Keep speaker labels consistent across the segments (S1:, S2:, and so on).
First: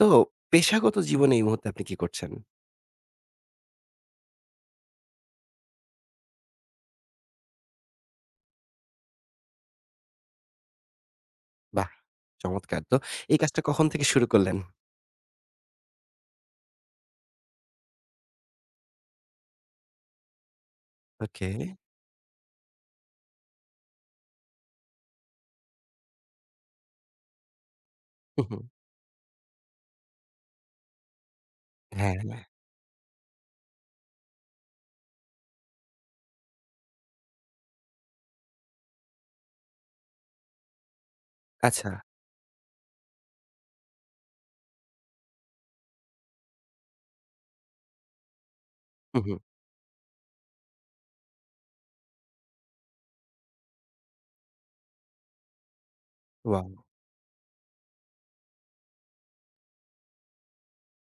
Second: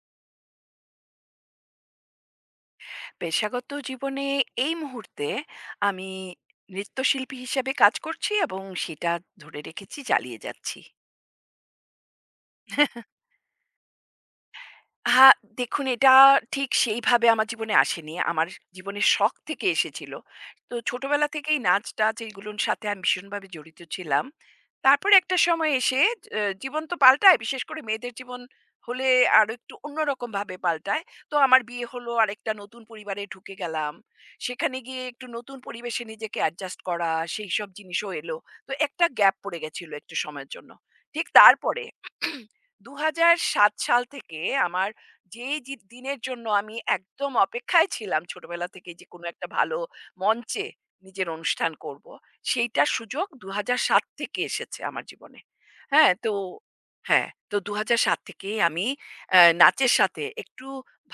S1: তো পেশাগত জীবনে এই মুহূর্তে আপনি কি করছেন?
S2: পেশাগত জীবনে এই মুহূর্তে আমি নৃত্যশিল্পী হিসাবে কাজ করছি এবং সেটা ধরে রেখেছি, চালিয়ে যাচ্ছি।
S1: বাহ! চমৎকার তো। এই কাজটা কখন থেকে শুরু করলেন?
S2: হা দেখুন, এটা ঠিক সেইভাবে আমার জীবনে আসেনি। আমার জীবনের শখ থেকে এসেছিল। তো ছোটবেলা
S1: ওকে।
S2: থেকেই নাচ-টাচ এগুলোর সাথে আমি ভীষণভাবে জড়িত ছিলাম। তারপরে একটা সময় এসে জীবন তো পাল্টায়, বিশেষ করে মেয়েদের জীবন
S1: হু, হু।
S2: হলে আরো একটু অন্যরকমভাবে পাল্টায়। তো আমার বিয়ে হলো,
S1: হ্যাঁ, হ্যাঁ।
S2: আরেকটা নতুন পরিবারে ঢুকে গেলাম। সেখানে গিয়ে একটু নতুন পরিবেশে নিজেকে অ্যাডজাস্ট করা, সেইসব জিনিসও এলো। তো একটা গ্যাপ পড়ে গেছিল একটু সময়ের জন্য। ঠিক তারপরে
S1: আচ্ছা।
S2: ২০০৭ সাল থেকে আমার যেই দিনের জন্য আমি একদম অপেক্ষায় ছিলাম ছোটবেলা থেকেই, যে
S1: হু,
S2: কোনো
S1: হু।
S2: একটা ভালো মঞ্চে নিজের অনুষ্ঠান করব। সেইটার সুযোগ ২০০৭ থেকে এসেছে আমার জীবনে। হ্যাঁ? তো
S1: ওয়াও!
S2: হ্যাঁ, তো ২০০৭ থেকেই আমি নাচের সাথে একটু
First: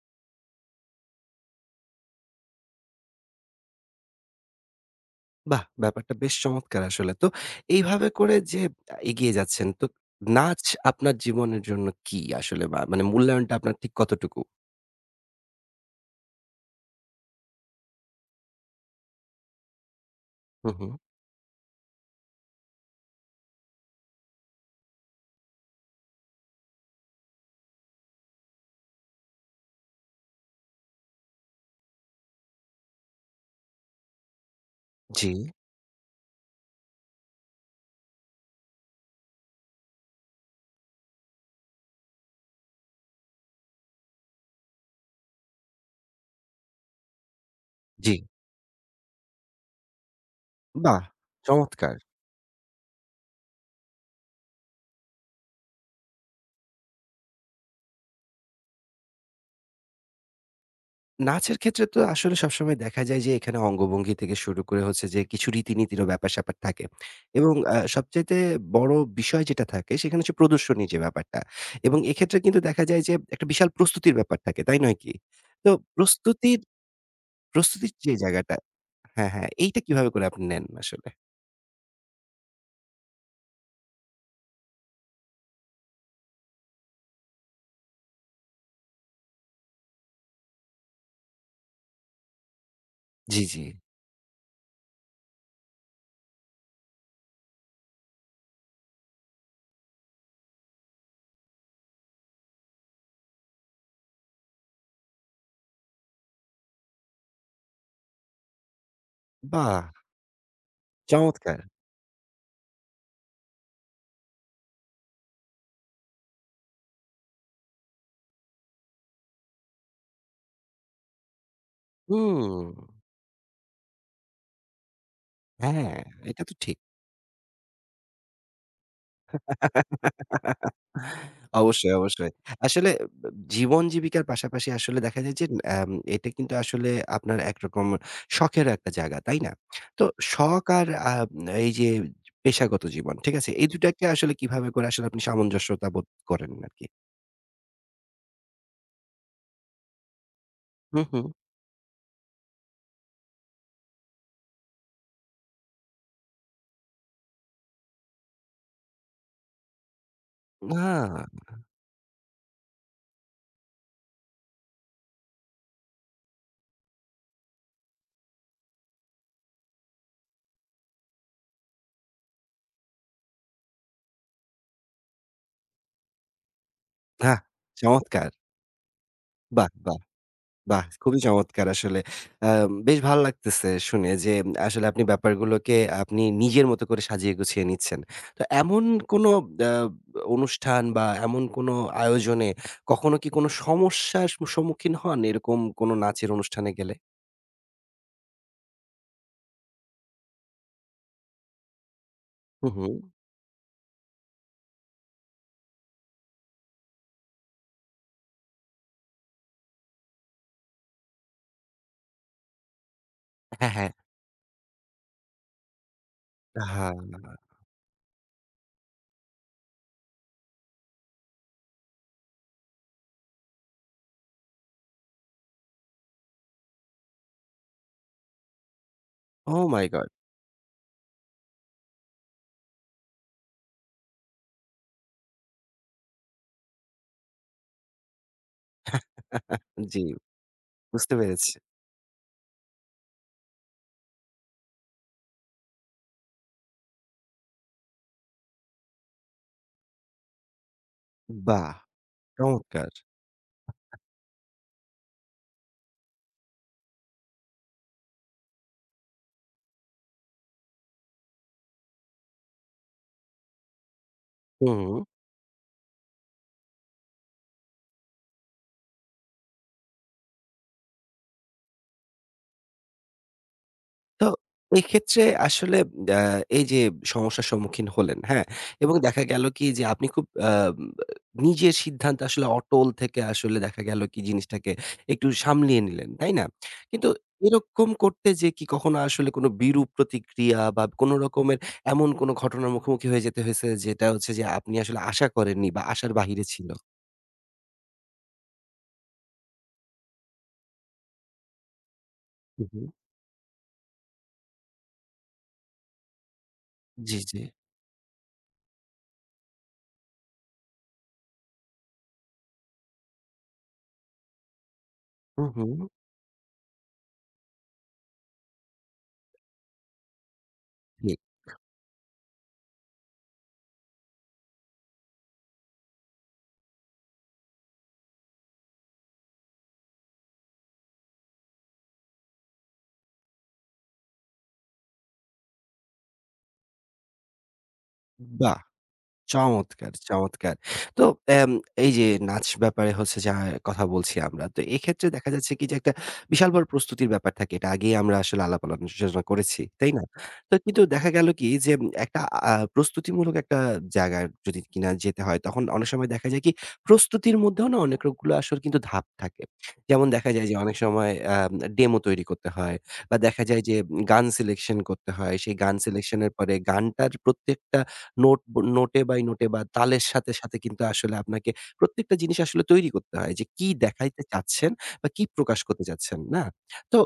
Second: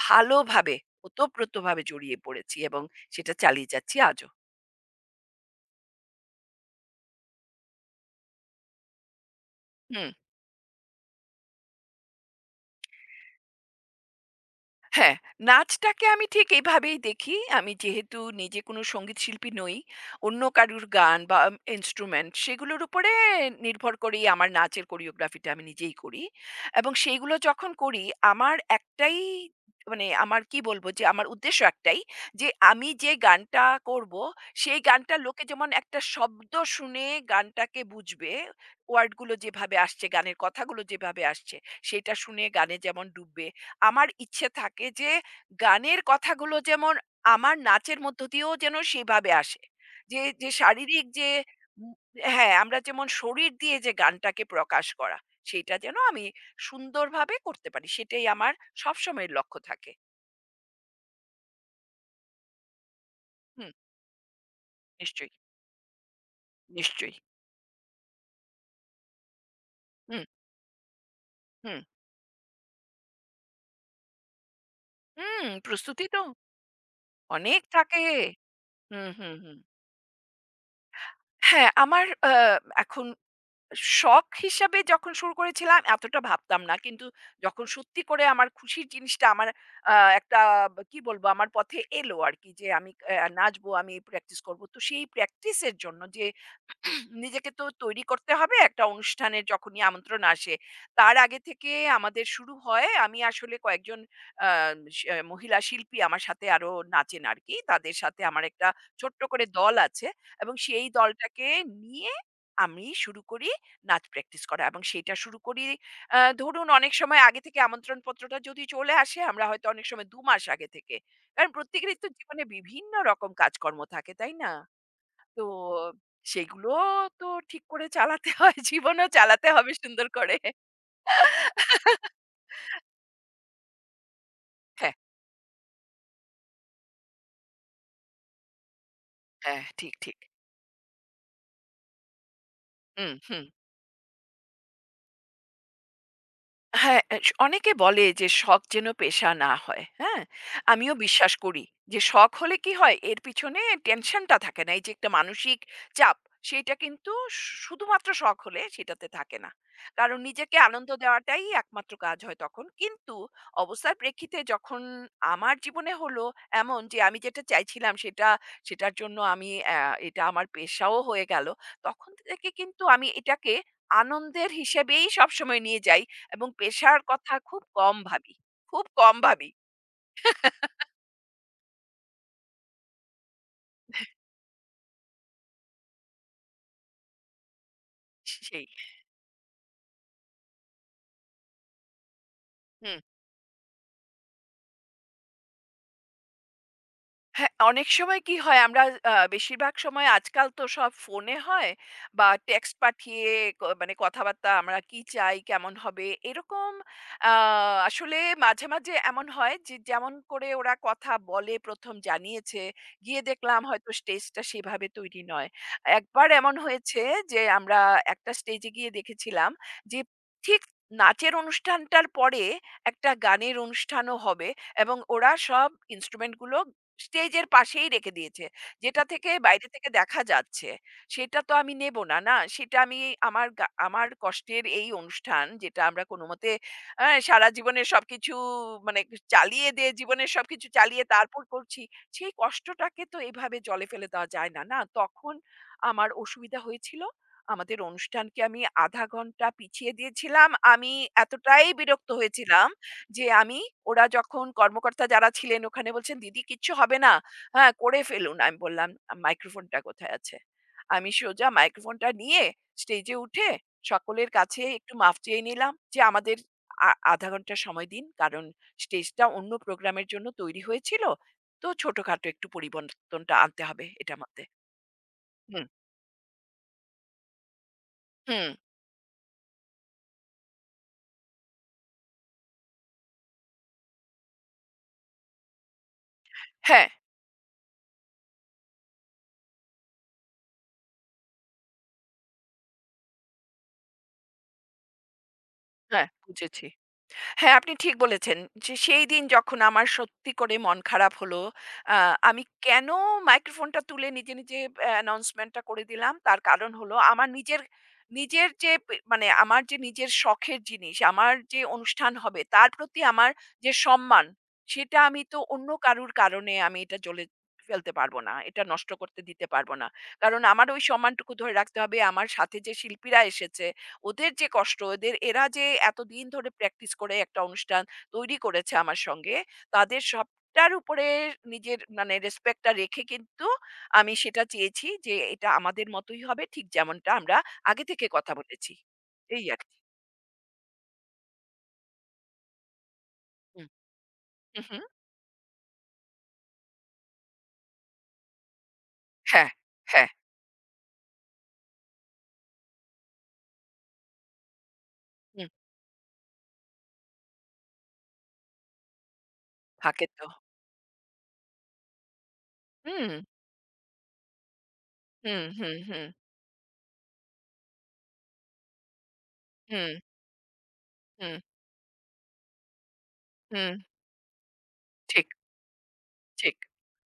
S2: ভালোভাবে ওতপ্রোতভাবে জড়িয়ে পড়েছি এবং সেটা চালিয়ে যাচ্ছি আজও।
S1: বাহ! ব্যাপারটা বেশ চমৎকার আসলে। তো এইভাবে করে যে এগিয়ে যাচ্ছেন তো
S2: হুম।
S1: নাচ আপনার জীবনের জন্য কি আসলে? বা মানে মূল্যায়নটা আপনার ঠিক কতটুকু?
S2: হ্যাঁ, নাচটাকে আমি ঠিক এভাবেই দেখি। আমি যেহেতু নিজে কোনো সঙ্গীতশিল্পী নই, অন্য
S1: হু,
S2: কারুর
S1: হু।
S2: গান বা ইন্সট্রুমেন্ট সেগুলোর উপরে নির্ভর করেই আমার নাচের কোরিওগ্রাফিটা আমি নিজেই করি। এবং সেইগুলো যখন করি, আমার একটাই, মানে আমার কি বলবো, যে আমার উদ্দেশ্য একটাই, যে আমি যে গানটা করবো সেই গানটা
S1: জি,
S2: লোকে যেমন একটা শব্দ শুনে গানটাকে বুঝবে, ওয়ার্ডগুলো যেভাবে আসছে, গানের কথাগুলো যেভাবে আসছে, সেটা শুনে গানে যেমন ডুববে, আমার ইচ্ছে থাকে যে গানের কথাগুলো যেমন আমার নাচের
S1: জি।
S2: মধ্য দিয়েও যেন সেভাবে আসে। যে, যে
S1: বাহ!
S2: শারীরিক যে উম
S1: চমৎকার।
S2: হ্যাঁ, আমরা যেমন শরীর দিয়ে যে গানটাকে প্রকাশ করা, সেইটা যেন আমি সুন্দরভাবে করতে পারি। সেটাই আমার সবসময়ের লক্ষ্য থাকে।
S1: নাচের ক্ষেত্রে তো আসলে সবসময় দেখা যায় যে এখানে
S2: হুম,
S1: অঙ্গভঙ্গি থেকে শুরু করে হচ্ছে যে
S2: নিশ্চয়ই,
S1: কিছু রীতিনীতিরও ব্যাপার-স্যাপার থাকে
S2: নিশ্চয়ই।
S1: এবং সবচাইতে বড় বিষয় যেটা থাকে সেখানে
S2: হুম,
S1: হচ্ছে প্রদর্শনী যে ব্যাপারটা
S2: হুম,
S1: এবং এক্ষেত্রে কিন্তু দেখা যায় যে একটা বিশাল প্রস্তুতির ব্যাপার থাকে, তাই নয় কি?
S2: হুম,
S1: তো
S2: প্রস্তুতি তো
S1: প্রস্তুতির
S2: অনেক
S1: প্রস্তুতির
S2: থাকে।
S1: যে জায়গাটা
S2: হুম,
S1: হ্যাঁ,
S2: হুম,
S1: হ্যাঁ,
S2: হুম।
S1: এইটা কিভাবে করে আপনি নেন আসলে?
S2: হ্যাঁ, আমার এখন শখ হিসাবে যখন শুরু করেছিলাম এতটা ভাবতাম না, কিন্তু যখন সত্যি করে আমার খুশির জিনিসটা আমার আহ, একটা কি বলবো, আমার পথে এলো আর কি, যে আমি আহ,
S1: জি, জি।
S2: নাচবো, আমি প্র্যাকটিস করব, তো সেই প্র্যাকটিসের জন্য যে নিজেকে তো তৈরি করতে হবে, একটা অনুষ্ঠানের যখনই আমন্ত্রণ আসে। তার আগে থেকে আমাদের শুরু হয়, আমি আসলে কয়েকজন আ স মহিলা শিল্পী আমার সাথে আরো নাচেন আরকি। তাদের সাথে আমার একটা ছোট্ট করে দল
S1: বাহ!
S2: আছে এবং সেই দলটাকে
S1: চমৎকার!
S2: নিয়ে আমি শুরু করি নাচ প্র্যাকটিস করা, এবং সেটা শুরু করি ধরুন অনেক সময় আগে থেকে, আমন্ত্রণ পত্রটা যদি চলে আসে, আমরা হয়তো অনেক সময় ২ মাস আগে থেকে। কারণ প্রত্যেকেরই তো জীবনে
S1: হুম।
S2: বিভিন্ন রকম কাজকর্ম থাকে, তাই না? তো
S1: হ্যাঁ, এটা তো
S2: সেগুলো
S1: ঠিক।
S2: তো ঠিক করে চালাতে হয়। জীবনও চালাতে হবে সুন্দর করে।
S1: অবশ্যই, অবশ্যই। আসলে ব জীবন জীবিকার পাশাপাশি
S2: হ্যাঁ,
S1: আসলে দেখা যায় যে এটা কিন্তু আসলে আপনার একরকম শখেরও একটা জায়গা, তাই না?
S2: হ্যাঁ, ঠিক,
S1: তো
S2: ঠিক।
S1: শখ আর এই যে পেশাগত
S2: হুম,
S1: জীবন, ঠিক
S2: হুম।
S1: আছে? এই দুটাকে আসলে কিভাবে করে আসলে আপনি সামঞ্জস্যতা বোধ করেন আরকি?
S2: হ্যাঁ, এ স অনেকে বলে যে শখ যেন পেশা না হয়। হ্যাঁ? আমিও
S1: হু, হু।
S2: বিশ্বাস করি যে শখ হলে কি হয়? এর পিছনে টেনশনটা থাকে না। এই যে একটা মানসিক চাপ, সেইটা কিন্তু শুধুমাত্র শখ হলে সেটাতে থাকে না। কারণ নিজেকে আনন্দ
S1: না,
S2: দেওয়াটাই একমাত্র কাজ হয় তখন। কিন্তু অবস্থার প্রেক্ষিতে যখন আমার জীবনে হলো এমন, যে আমি যেটা চাইছিলাম সেটা, সেটার জন্য আমি এটা আমার পেশাও হয়ে গেল। তখন থেকে কিন্তু আমি এটাকে আনন্দের হিসেবেই সবসময় নিয়ে যাই। এবং পেশার কথা
S1: আহ!
S2: খুব কম
S1: চমৎকার!
S2: ভাবি। খুব কম ভাবি
S1: বাহ! বাহ! বাহ! খুবই চমৎকার আসলে। আ বেশ ভাল লাগতেছে শুনে যে আসলে আপনি ব্যাপারগুলোকে আপনি নিজের মতো করে সাজিয়ে গুছিয়ে নিচ্ছেন। তো
S2: সেই।
S1: এমন কোনো আ অনুষ্ঠান বা এমন কোনো আয়োজনে
S2: হুম।
S1: কখনো কি কোনো সমস্যার সম্মুখীন হন এরকম কোনো নাচের অনুষ্ঠানে গেলে?
S2: হ্যাঁ, অনেক সময় কি হয়, আমরা বেশিরভাগ সময় আজকাল তো সব ফোনে হয় বা
S1: হু,
S2: টেক্সট
S1: হু।
S2: পাঠিয়ে মানে কথাবার্তা, আমরা কি চাই, কেমন হবে এরকম আ আসলে মাঝে, মাঝে এমন হয়, যে যেমন করে ওরা কথা বলে ১ম জানিয়েছে, গিয়ে দেখলাম
S1: হ্যাঁ,
S2: হয়তো
S1: হ্যাঁ।
S2: স্টেজটা সেভাবে তৈরি নয়। একবার এমন
S1: হ্যাঁ।
S2: হয়েছে যে আমরা একটা স্টেজে গিয়ে দেখেছিলাম যে ঠিক নাচের অনুষ্ঠানটার পরে একটা গানের অনুষ্ঠানও হবে এবং ওরা সব ইন্সট্রুমেন্টগুলো স্টেজের পাশেই রেখে দিয়েছে। যেটা থেকে
S1: ওহ
S2: বাইরে
S1: মাই
S2: থেকে
S1: গড!
S2: দেখা যাচ্ছে। সেটা তো আমি নেব না, না? সেটা আমি, আমার আমার কষ্টের এই অনুষ্ঠান, যেটা আমরা কোনমতে সারা জীবনের সবকিছু মানে চালিয়ে দিয়ে,
S1: জি,
S2: জীবনের সবকিছু চালিয়ে
S1: বুঝতে
S2: তারপর
S1: পেরেছি।
S2: করছি। সেই কষ্টটাকে তো এভাবে জলে ফেলে দেওয়া যায় না, না? তখন আমার অসুবিধা হয়েছিল। আমাদের অনুষ্ঠানকে আমি আধা ঘন্টা পিছিয়ে দিয়েছিলাম। আমি এতটাই
S1: বাহ!
S2: বিরক্ত হয়েছিলাম
S1: চমৎকার।
S2: যে আমি, ওরা যখন, কর্মকর্তা যারা ছিলেন ওখানে বলছেন, "দিদি কিচ্ছু হবে না। হ্যাঁ, করে ফেলুন।" আমি বললাম, "মাইক্রোফোনটা কোথায় আছে?" আমি সোজা মাইক্রোফোনটা নিয়ে স্টেজে উঠে সকলের কাছে
S1: হু,
S2: একটু
S1: হু।
S2: মাফ চেয়ে নিলাম যে, "আমাদের আধা ঘন্টা সময় দিন। কারণ স্টেজটা অন্য প্রোগ্রামের জন্য তৈরি হয়েছিল। তো ছোটখাটো একটু পরিবর্তনটা আনতে হবে এটার
S1: তো
S2: মধ্যে।"
S1: এক্ষেত্রে
S2: হুম,
S1: আসলে আ এই যে সমস্যার সম্মুখীন হলেন, হ্যাঁ?
S2: হুম।
S1: এবং দেখা গেল কি যে আপনি খুব নিজের সিদ্ধান্তে আসলে অটল থেকে আসলে দেখা গেল কি জিনিসটাকে একটু সামলিয়ে নিলেন, তাই না?
S2: হ্যাঁ,
S1: কিন্তু এরকম করতে যেয়ে কি কখনো আসলে কোনো বিরূপ প্রতিক্রিয়া বা কোনো রকমের এমন কোনো ঘটনার মুখোমুখি হয়ে যেতে হয়েছে যেটা হচ্ছে যে আপনি আসলে আশা করেননি বা
S2: হ্যাঁ,
S1: আশার বাহিরে
S2: বুঝেছি।
S1: ছিল?
S2: হ্যাঁ, আপনি ঠিক বলেছেন। যে সেই দিন যখন আমার সত্যি করে মন খারাপ হলো, আ আমি
S1: হু, হু।
S2: কেন মাইক্রোফোনটা তুলে নিজে, নিজে অ্যানাউন্সমেন্টটা করে দিলাম, তার কারণ হলো
S1: জি,
S2: আমার
S1: জি।
S2: নিজের, নিজের যে মানে আমার যে নিজের শখের জিনিস, আমার যে অনুষ্ঠান হবে তার প্রতি আমার যে সম্মান, সেটা আমি তো
S1: হু, হু।
S2: অন্য কারুর কারণে আমি এটা জ্বলে ফেলতে পারব না। এটা নষ্ট করতে দিতে পারব না। কারণ আমার ওই
S1: ঠিক।
S2: সম্মানটুকু ধরে রাখতে হবে। আমার সাথে যে শিল্পীরা এসেছে, ওদের যে কষ্ট, ওদের এরা যে এতদিন ধরে প্র্যাকটিস করে একটা অনুষ্ঠান তৈরি করেছে আমার সঙ্গে, তাদের সবটার উপরে নিজের মানে রেসপেক্টটা রেখে কিন্তু আমি সেটা চেয়েছি যে এটা আমাদের মতোই হবে, ঠিক যেমনটা আমরা আগে থেকে কথা
S1: বাহ!
S2: বলেছি। এই আর কি।
S1: চমৎকার, চমৎকার। তো এম এই যে নাচ ব্যাপারে হচ্ছে যা
S2: হুম,
S1: কথা বলছি আমরা। তো
S2: হুম, হুম,
S1: এক্ষেত্রে দেখা যাচ্ছে কি যে একটা বিশাল বড় প্রস্তুতির ব্যাপার থাকে। এটা আগেই আমরা আসলে আলাপ আলোচনা
S2: হ্যাঁ,
S1: করেছি। তাই না?
S2: হ্যাঁ,
S1: তো কিন্তু দেখা গেল কি যে একটা প্রস্তুতিমূলক একটা জায়গায় যদি কিনা যেতে হয়
S2: হুম,
S1: তখন অনেক সময় দেখা যায় কি প্রস্তুতির মধ্যেও না অনেক রকগুলো আসল কিন্তু ধাপ থাকে। যেমন
S2: থাকে তো,
S1: দেখা যায় যে অনেক সময় ডেমো তৈরি করতে হয়
S2: হুম,
S1: বা দেখা যায় যে গান সিলেকশন করতে হয়।
S2: হুম,
S1: সেই গান
S2: হুম, হুম,
S1: সিলেকশন এর পরে গানটার প্রত্যেকটা নোটে বাই নোটে বা
S2: হুম,
S1: তালের সাথে, সাথে কিন্তু আসলে
S2: হুম,
S1: আপনাকে প্রত্যেকটা জিনিস আসলে তৈরি করতে হয় যে কি
S2: হুম,
S1: দেখাইতে চাচ্ছেন বা কি
S2: ঠিক,
S1: প্রকাশ করতে চাচ্ছেন, না?
S2: ঠিক,
S1: তো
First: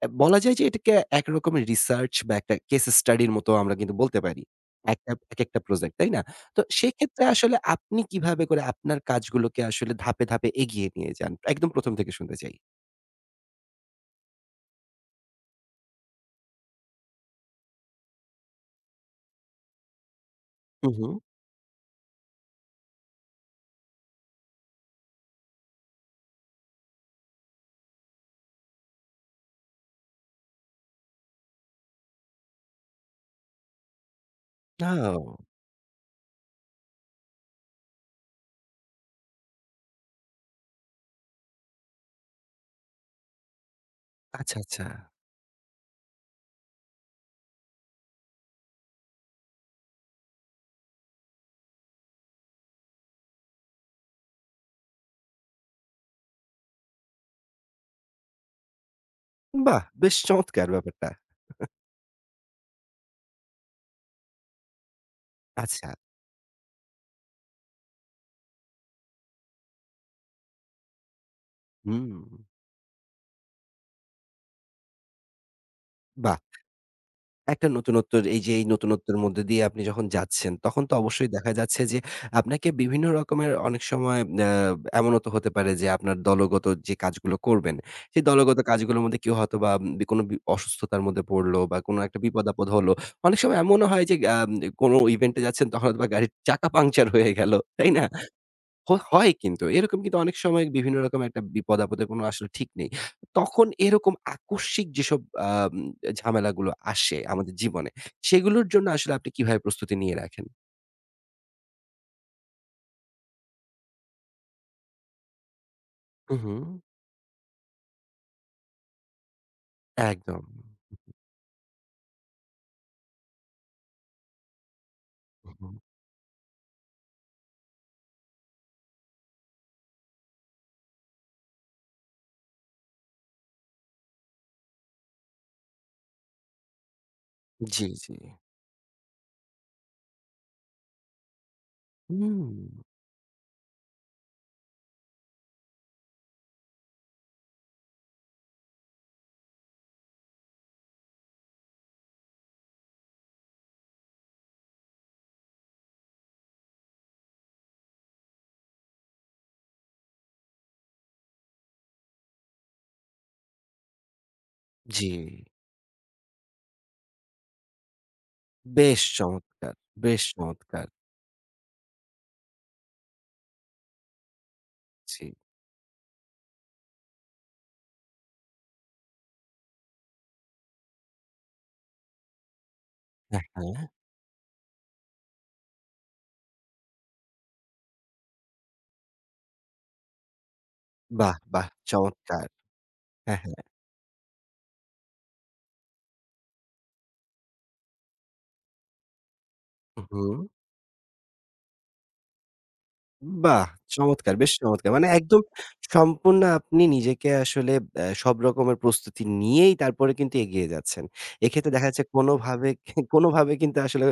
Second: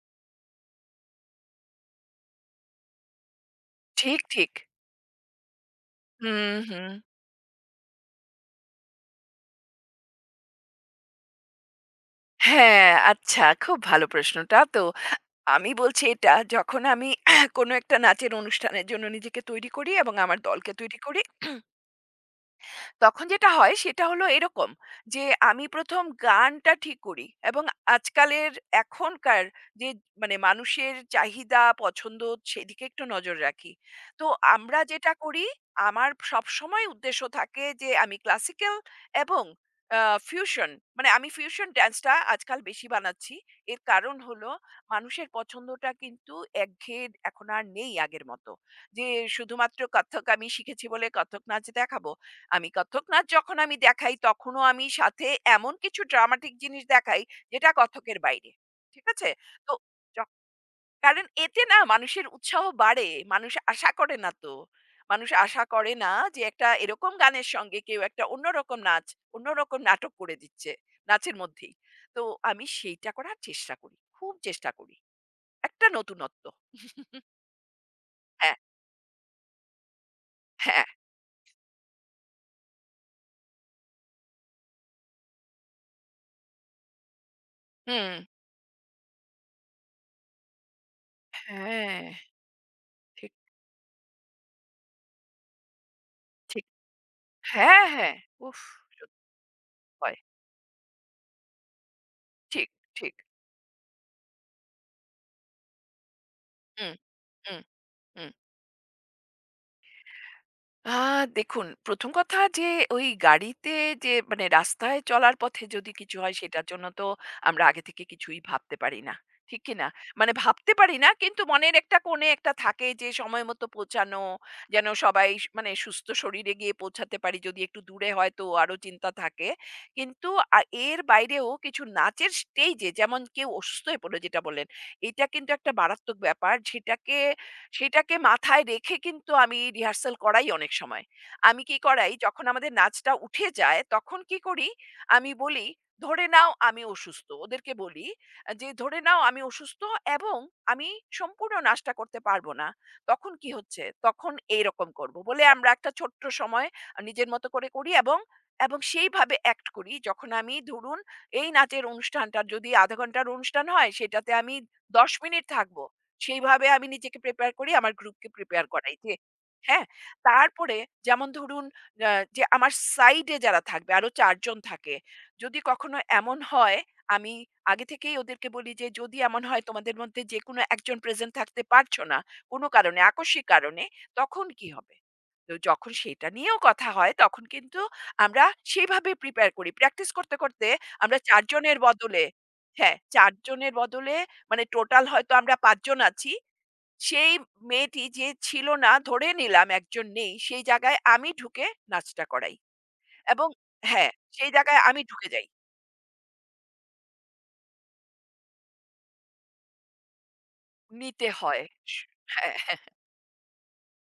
S1: বলা যায় যে এটাকে একরকমের রিসার্চ বা একটা কেস স্টাডির মতো আমরা কিন্তু বলতে
S2: ঠিক,
S1: পারি।
S2: ঠিক,
S1: একটা একেকটা প্রজেক্ট, তাই না?
S2: হুম,
S1: তো
S2: হুম।
S1: সেক্ষেত্রে আসলে আপনি কিভাবে করে আপনার কাজগুলোকে আসলে ধাপে, ধাপে এগিয়ে নিয়ে যান? একদম ১ম থেকে শুনতে চাই।
S2: হ্যাঁ, আচ্ছা, খুব ভালো প্রশ্নটা তো। আমি বলছি এটা, যখন আমি কোনো একটা নাচের অনুষ্ঠানের জন্য নিজেকে তৈরি করি এবং আমার দলকে
S1: হু,
S2: তৈরি
S1: হু।
S2: করি। তখন যেটা হয় সেটা হলো এরকম, যে আমি ১ম গানটা ঠিক করি, এবং আজকালের এখনকার যে, মানে মানুষের চাহিদা, পছন্দ, সেদিকে একটু নজর রাখি। তো আমরা যেটা
S1: ও!
S2: করি, আমার সবসময় উদ্দেশ্য থাকে যে আমি ক্লাসিক্যাল এবং আ ফিউশন, মানে আমি ফিউশন ডান্সটা আজকাল বেশি বানাচ্ছি। এর কারণ হলো
S1: আচ্ছা, আচ্ছা।
S2: মানুষের পছন্দটা কিন্তু একঘেয়ে এখন আর নেই আগের মতো। যে শুধুমাত্র কত্থক আমি শিখেছি বলে কত্থক নাচ দেখাবো। আমি কত্থক নাচ যখন আমি দেখাই তখনও আমি সাথে এমন কিছু ড্রামাটিক জিনিস দেখাই যেটা কত্থকের বাইরে। ঠিক আছে? তো
S1: বাহ! বেশ
S2: য
S1: চমৎকার ব্যাপারটা।
S2: কারণ এতে না মানুষের উৎসাহ বাড়ে। মানুষ আশা করে না তো। মানুষ আশা
S1: আচ্ছা।
S2: করে না যে একটা এরকম গানের সঙ্গে কেউ একটা অন্যরকম নাচ, অন্যরকম নাটক করে দিচ্ছে নাচের মধ্যেই।
S1: হুম।
S2: তো আমি সেইটা করার চেষ্টা করি। খুব চেষ্টা করি। একটা
S1: বাহ!
S2: নতুনত্ব।
S1: একটা নতুনত্ব এই যে
S2: হ্যাঁ,
S1: এই নতুনত্বের মধ্যে দিয়ে আপনি যখন যাচ্ছেন, তখন
S2: হ্যাঁ।
S1: তো অবশ্যই দেখা যাচ্ছে যে আপনাকে বিভিন্ন রকমের অনেক সময় আ এমনও তো হতে পারে যে আপনার দলগত যে কাজগুলো করবেন,
S2: হুম।
S1: সেই দলগত কাজগুলোর মধ্যে কেউ হয়তোবা কোনো অসুস্থতার মধ্যে পড়লো বা কোনো
S2: হ্যাঁ,
S1: একটা বিপদ-আপদ হলো।
S2: ঠিক,
S1: অনেক সময় এমনও হয় যে কোনো ইভেন্টে যাচ্ছেন তখন হয়তোবা গাড়ির
S2: ঠিক।
S1: চাকা পাংচার হয়ে গেল,
S2: হ্যাঁ,
S1: তাই না?
S2: হ্যাঁ। উফ!
S1: হয় কিন্তু। এরকম
S2: হয়।
S1: কিন্তু অনেক সময় বিভিন্ন রকম একটা বিপদ-আপদের কোনো আসলে ঠিক
S2: ঠিক,
S1: নেই।
S2: ঠিক।
S1: তখন এরকম আকস্মিক যেসব আম ঝামেলাগুলো
S2: হুম,
S1: আসে আমাদের
S2: হুম,
S1: জীবনে,
S2: হুম।
S1: সেগুলোর জন্য আসলে আপনি কিভাবে প্রস্তুতি নিয়ে রাখেন?
S2: আ দেখুন, ১ম কথা, যে ওই গাড়িতে, যে মানে রাস্তায় চলার পথে যদি কিছু
S1: হু,
S2: হয়
S1: হু।
S2: সেটার জন্য তো আমরা আগে থেকে কিছুই ভাবতে পারি না। ঠিক কি না? মানে
S1: একদম।
S2: ভাবতে পারি না, কিন্তু মনের একটা কোণে একটা থাকে যে সময় মতো পৌঁছানো, যেন সবাই
S1: হু, হু।
S2: মানে সুস্থ শরীরে গিয়ে পৌঁছাতে পারি। যদি একটু দূরে হয় তো আরো চিন্তা থাকে। কিন্তু আ এর বাইরেও কিছু নাচের স্টেজে যেমন কেউ অসুস্থ হয়ে পড়লো যেটা বললেন, এটা কিন্তু একটা মারাত্মক ব্যাপার। সেটাকে,
S1: জি, জি।
S2: সেটাকে মাথায় রেখে কিন্তু আমি রিহার্সাল করাই অনেক সময়। আমি কি করাই, যখন
S1: হুম।
S2: আমাদের নাচটা উঠে যায় তখন কি করি, আমি বলি, "ধরে নাও আমি অসুস্থ।" ওদেরকে বলি যে, "ধরে নাও আমি অসুস্থ এবং আমি সম্পূর্ণ নাচটা করতে পারব না। তখন কি হচ্ছে? তখন এইরকম করব।" বলে আমরা একটা ছোট্ট সময় নিজের মতো করে করি এবং এবং সেইভাবে অ্যাক্ট করি, যখন আমি ধরুন এই নাচের অনুষ্ঠানটা যদি আধা ঘন্টার অনুষ্ঠান হয় সেটাতে আমি
S1: জি।
S2: ১০ মিনিট থাকব। সেইভাবে আমি নিজেকে প্রিপেয়ার করি, আমার গ্রুপকে প্রিপেয়ার করাই
S1: বেশ
S2: যে,
S1: চমৎকার,
S2: হ্যাঁ?
S1: বেশ
S2: তারপরে
S1: চমৎকার।
S2: যেমন ধরুন, আ যে আমার সাইডে যারা থাকবে আরো ৪ জন থাকে।
S1: জি।
S2: যদি কখনো এমন হয়, আমি আগে থেকেই ওদেরকে বলি যে, "যদি এমন হয় তোমাদের মধ্যে যেকোনো একজন প্রেজেন্ট থাকতে পারছো না, কোনো কারণে,
S1: হ্যাঁ,
S2: আকস্মিক
S1: হ্যাঁ।
S2: কারণে, তখন কি হবে?" তো যখন সেটা নিয়েও কথা হয় তখন কিন্তু আমরা সেভাবে প্রিপেয়ার করি। প্র্যাকটিস করতে, করতে আমরা
S1: বাহ!
S2: ৪
S1: বাহ!
S2: জনের বদলে,
S1: চমৎকার।
S2: হ্যাঁ, ৪
S1: হ্যাঁ, হ্যাঁ।
S2: জনের বদলে, মানে টোটাল হয়তো আমরা ৫ জন আছি। সেই মেয়েটি যে ছিল না, ধরে নিলাম
S1: হু,
S2: একজন
S1: হু।
S2: নেই, সেই জায়গায় আমি ঢুকে নাচটা করাই এবং
S1: বাহ!
S2: হ্যাঁ,
S1: চমৎকার,
S2: সেই
S1: বেশ
S2: জায়গায়
S1: চমৎকার।
S2: আমি
S1: মানে
S2: ঢুকে
S1: একদম
S2: যাই।
S1: সম্পূর্ণ আপনি নিজেকে আসলে সব রকমের প্রস্তুতি নিয়েই তারপরে কিন্তু এগিয়ে যাচ্ছেন।
S2: নিতে হয়।
S1: এক্ষেত্রে দেখা
S2: স
S1: যাচ্ছে
S2: হ্যাঁ,
S1: কোনোভাবে
S2: হ্যাঁ।
S1: কোনোভাবে কিন্তু আসলে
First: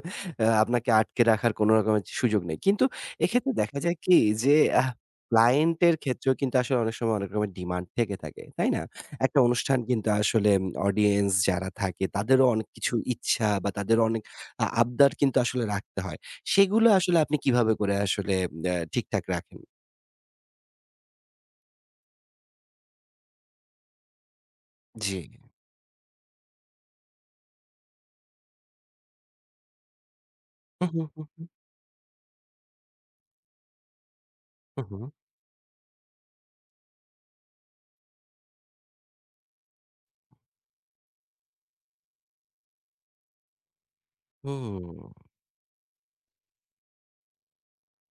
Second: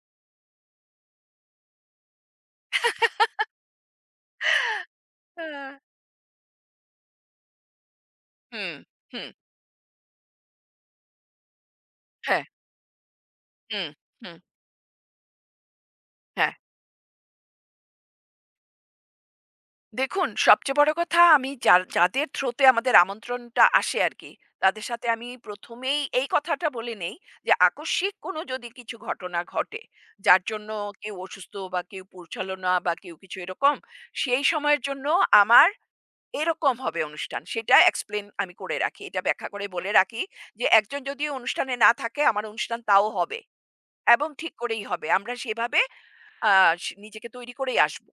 S1: আপনাকে আটকে রাখার কোনো রকমের সুযোগ নেই। কিন্তু এক্ষেত্রে দেখা যায় কি যে আহ
S2: আ
S1: ক্লায়েন্ট এর ক্ষেত্রেও কিন্তু আসলে অনেক সময় অনেক রকমের ডিমান্ড থেকে থাকে। তাই
S2: হুম,
S1: না?
S2: হুম,
S1: একটা অনুষ্ঠান কিন্তু আসলে অডিয়েন্স যারা থাকে
S2: হ্যাঁ,
S1: তাদেরও অনেক কিছু ইচ্ছা বা
S2: হুম,
S1: তাদেরও অনেক
S2: হুম,
S1: আবদার কিন্তু আসলে রাখতে হয়।
S2: হ্যাঁ।
S1: সেগুলো আসলে আপনি কিভাবে করে আসলে ঠিকঠাক রাখেন?
S2: দেখুন, সবচেয়ে বড় কথা, আমি যার, যাদের থ্রুতে আমাদের আমন্ত্রণটা আসে আরকি, তাদের সাথে
S1: জি।
S2: আমি ১ম এই এই কথাটা বলে নেই যে, আকস্মিক কোনো যদি কিছু ঘটনা ঘটে, যার জন্য
S1: হু, হু,
S2: কেউ
S1: হু, হু,
S2: অসুস্থ বা কেউ পৌঁছালো না বা কেউ কিছু এরকম, সেই সময়ের
S1: হু, হু,
S2: জন্য আমার এরকম হবে অনুষ্ঠান। সেটা এক্সপ্লেইন আমি করে রাখি। এটা ব্যাখ্যা করে বলে রাখি যে, একজন যদি অনুষ্ঠানে না থাকে, আমার অনুষ্ঠান তাও হবে এবং ঠিক করেই হবে।
S1: হুম।
S2: আমরা সেভাবে আ স নিজেকে তৈরি করেই আসব।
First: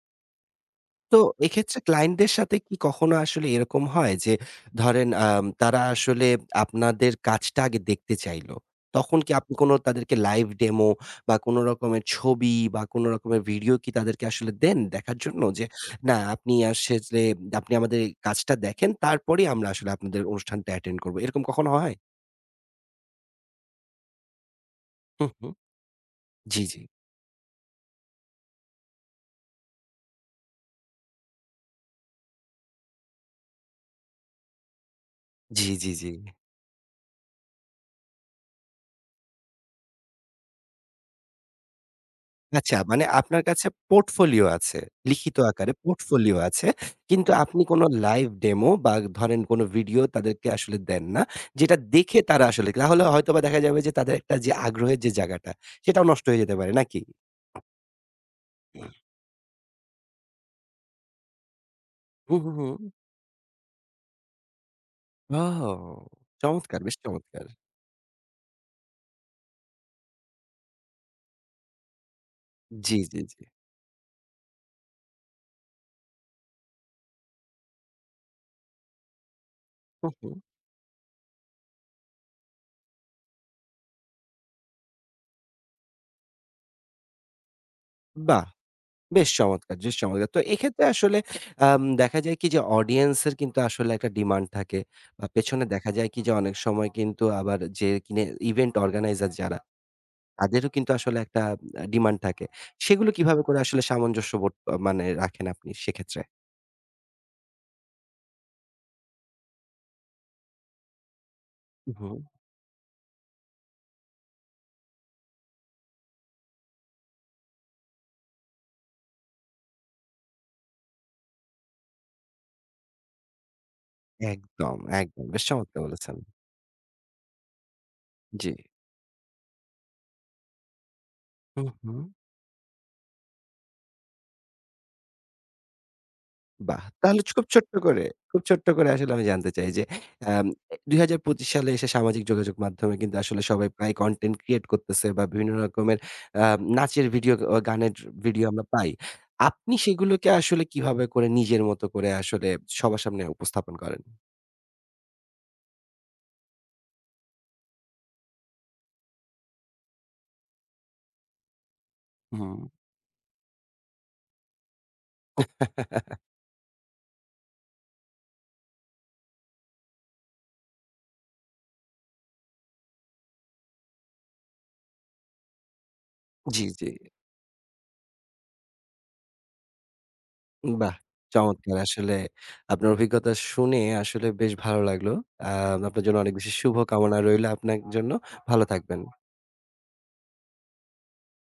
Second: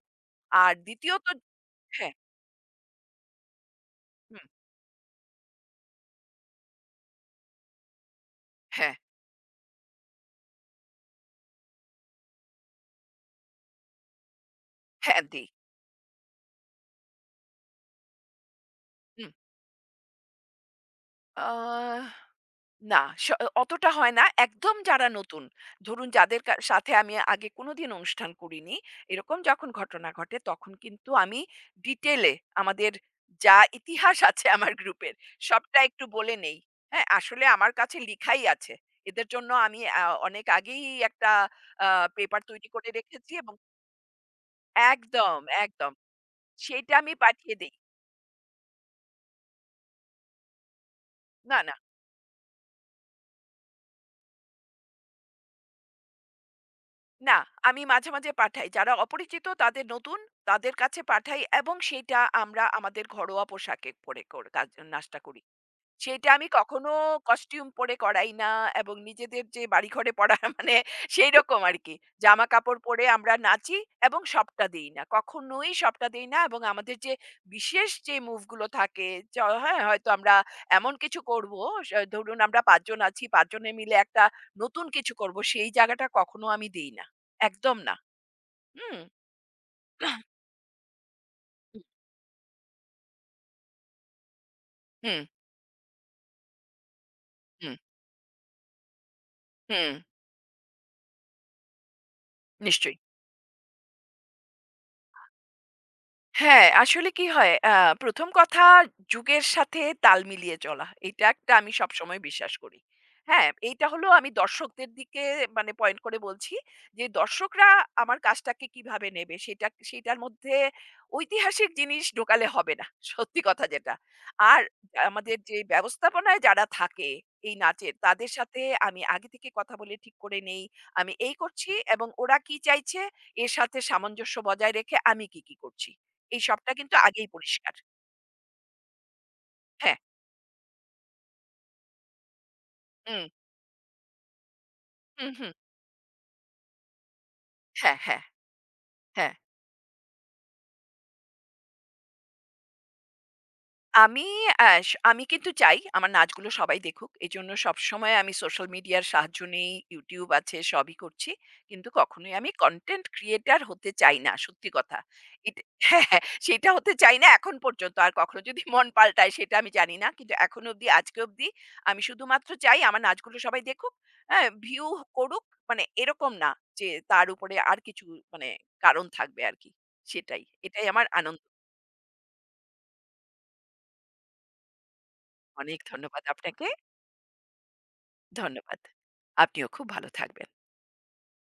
S2: আর
S1: তো
S2: দ্বিতীয়ত,
S1: এক্ষেত্রে
S2: হ্যাঁ।
S1: ক্লায়েন্টদের সাথে কি কখনো আসলে এরকম হয় যে
S2: হুম।
S1: ধরেন তারা আসলে আপনাদের কাজটা আগে দেখতে চাইল।
S2: হ্যাঁ,
S1: তখন কি আপনি কোন তাদেরকে লাইভ ডেমো বা কোন রকমের ছবি বা কোন রকমের ভিডিও কি তাদেরকে আসলে দেন দেখার
S2: হ্যাঁ,
S1: জন্য?
S2: দেই।
S1: যে না আপনি আসলে আপনি আমাদের এই কাজটা দেখেন
S2: হুম।
S1: তারপরেই আমরা আসলে আপনাদের অনুষ্ঠানটা অ্যাটেন্ড করব। এরকম কখনো হয়?
S2: আ না, অতটা হয় না। একদম যারা
S1: হু,
S2: নতুন,
S1: হু।
S2: ধরুন যাদের
S1: জি, জি।
S2: সাথে আমি আগে কোনোদিন অনুষ্ঠান করিনি, এরকম যখন ঘটনা ঘটে তখন কিন্তু আমি ডিটেইলে আমাদের যা ইতিহাস আছে আমার গ্রুপের,
S1: জি,
S2: সবটা
S1: জি,
S2: একটু
S1: জি।
S2: বলে নেই। হ্যাঁ, আসলে আমার কাছে লিখাই আছে। এদের জন্য আমি অনেক আগেই একটা আ পেপার তৈরি
S1: আচ্ছা,
S2: করে
S1: মানে
S2: রেখেছি
S1: আপনার
S2: এবং
S1: কাছে পোর্টফোলিও আছে। লিখিত
S2: একদম,
S1: আকারে
S2: একদম।
S1: পোর্টফোলিও আছে।
S2: সেইটা আমি
S1: কিন্তু
S2: পাঠিয়ে
S1: আপনি
S2: দেই।
S1: কোন লাইভ ডেমো বা ধরেন কোন ভিডিও তাদেরকে আসলে দেন না।
S2: না, না।
S1: যেটা দেখে তারা আসলে তাহলে হয়তোবা দেখা যাবে যে তাদের একটা যে আগ্রহের যে জায়গাটা, সেটাও নষ্ট হয়ে যেতে পারে নাকি?
S2: না, আমি মাঝে, মাঝে পাঠাই। যারা অপরিচিত, তাদের নতুন, তাদের কাছে পাঠাই এবং সেইটা
S1: হু, হু,
S2: আমরা
S1: হু।
S2: আমাদের ঘরোয়া পোশাকে পরে কাজ নাস্তা করি।
S1: ও!
S2: সেইটা আমি
S1: চমৎকার!
S2: কখনো
S1: বেশ চমৎকার!
S2: কস্টিউম পরে করাই না এবং নিজেদের যে বাড়িঘরে পরা মানে সেইরকম আরকি। জামাকাপড়
S1: জি,
S2: পরে
S1: জি,
S2: আমরা
S1: জি।
S2: নাচি এবং সবটা দেই না। কখনোই সবটা দেই না, এবং আমাদের যে বিশেষ যে মুভগুলো থাকে, চ হ্যাঁ?
S1: হু,
S2: হয়তো
S1: হু।
S2: আমরা এমন কিছু করবো, ধরুন আমরা ৫ জন আছি, ৫ জনে মিলে একটা নতুন কিছু করবো, সেই জায়গাটা কখনো আমি দেই না। একদম না।
S1: বাহ!
S2: হুম?
S1: বেশ চমৎকার, বেশ চমৎকার! তো এক্ষেত্রে আসলে
S2: হুম,
S1: দেখা যায় কি যে অডিয়েন্সের কিন্তু আসলে একটা ডিমান্ড থাকে
S2: হুম,
S1: বা পেছনে দেখা যায় কি যে অনেক সময় কিন্তু আবার
S2: হুম,
S1: যে কিনে ইভেন্ট অর্গানাইজার যারা
S2: হুম,
S1: তাদেরও কিন্তু আসলে একটা ডিমান্ড থাকে।
S2: নিশ্চয়ই।
S1: সেগুলো কিভাবে করে আসলে সামঞ্জস্য বোধ মানে রাখেন আপনি সেক্ষেত্রে?
S2: হ্যাঁ, আসলে কি হয়? ১ম কথা, যুগের সাথে তাল মিলিয়ে চলা। এটা একটা আমি
S1: হুম।
S2: সবসময় বিশ্বাস করি। হ্যাঁ, এইটা হলো আমি দর্শকদের দিকে মানে পয়েন্ট করে বলছি যে, দর্শকরা আমার কাজটাকে কিভাবে নেবে? সেটা, সেটার মধ্যে ঐতিহাসিক জিনিস ঢোকালে হবে না। সত্যি কথা যেটা। আর
S1: একদম, একদম।
S2: আমাদের
S1: বেশ
S2: যে
S1: চমৎকার বলেছেন।
S2: ব্যবস্থাপনায় যারা থাকে এই নাচের, তাদের
S1: জি।
S2: সাথে আমি আগে থেকে কথা বলে ঠিক করে নেই। আমি এই
S1: হু,
S2: করছি
S1: হু।
S2: এবং ওরা কি চাইছে? এর সাথে সামঞ্জস্য বজায় রেখে আমি কি, কি করছি? এই সবটা
S1: বাহ!
S2: কিন্তু
S1: তাহলে
S2: আগেই
S1: খুব ছোট্ট
S2: পরিষ্কার।
S1: করে, খুব ছোট্ট করে আসলে আমি জানতে চাই যে
S2: হ্যাঁ।
S1: আম এ ২০২৫ সালে এসে সামাজিক যোগাযোগ মাধ্যমে কিন্তু
S2: হুম।
S1: আসলে সবাই প্রায় কনটেন্ট ক্রিয়েট করতেছে বা
S2: হুম, হুম।
S1: বিভিন্ন রকমের আ নাচের ভিডিও, গানের
S2: হ্যাঁ, হ্যাঁ,
S1: ভিডিও আমরা পাই।
S2: হ্যাঁ।
S1: আপনি সেগুলোকে আসলে কিভাবে করে নিজের মতো করে আসলে সবার সামনে উপস্থাপন করেন?
S2: আমি আ স আমি কিন্তু চাই আমার নাচগুলো সবাই দেখুক। এজন্য সবসময় আমি সোশ্যাল মিডিয়ার সাহায্য নেই। YouTube আছে, সবই করছি। কিন্তু কখনোই আমি
S1: হুম।
S2: কনটেন্ট ক্রিয়েটর হতে চাই না, সত্যি কথা। এট হ্যাঁ, হ্যাঁ, সেটা হতে চাই না এখন পর্যন্ত। আর কখনো যদি মন পাল্টায় সেটা আমি জানি না। কিন্তু এখন অবধি, আজকে অবধি আমি শুধুমাত্র চাই আমার নাচগুলো সবাই দেখুক। হ্যাঁ, ভিউ করুক। মানে এরকম না
S1: জি, জি।
S2: যে তার উপরে আর কিছু মানে কারণ থাকবে আরকি। সেটাই। এটাই
S1: বাহ!
S2: আমার আনন্দ।
S1: চমৎকার। আসলে আপনার অভিজ্ঞতা শুনে আসলে বেশ ভালো লাগলো। আ
S2: অনেক
S1: আপনার জন্য
S2: ধন্যবাদ
S1: অনেক বেশি
S2: আপনাকে।
S1: শুভকামনা রইলো আপনার জন্য। ভালো
S2: ধন্যবাদ।
S1: থাকবেন।
S2: আপনিও খুব ভালো থাকবেন।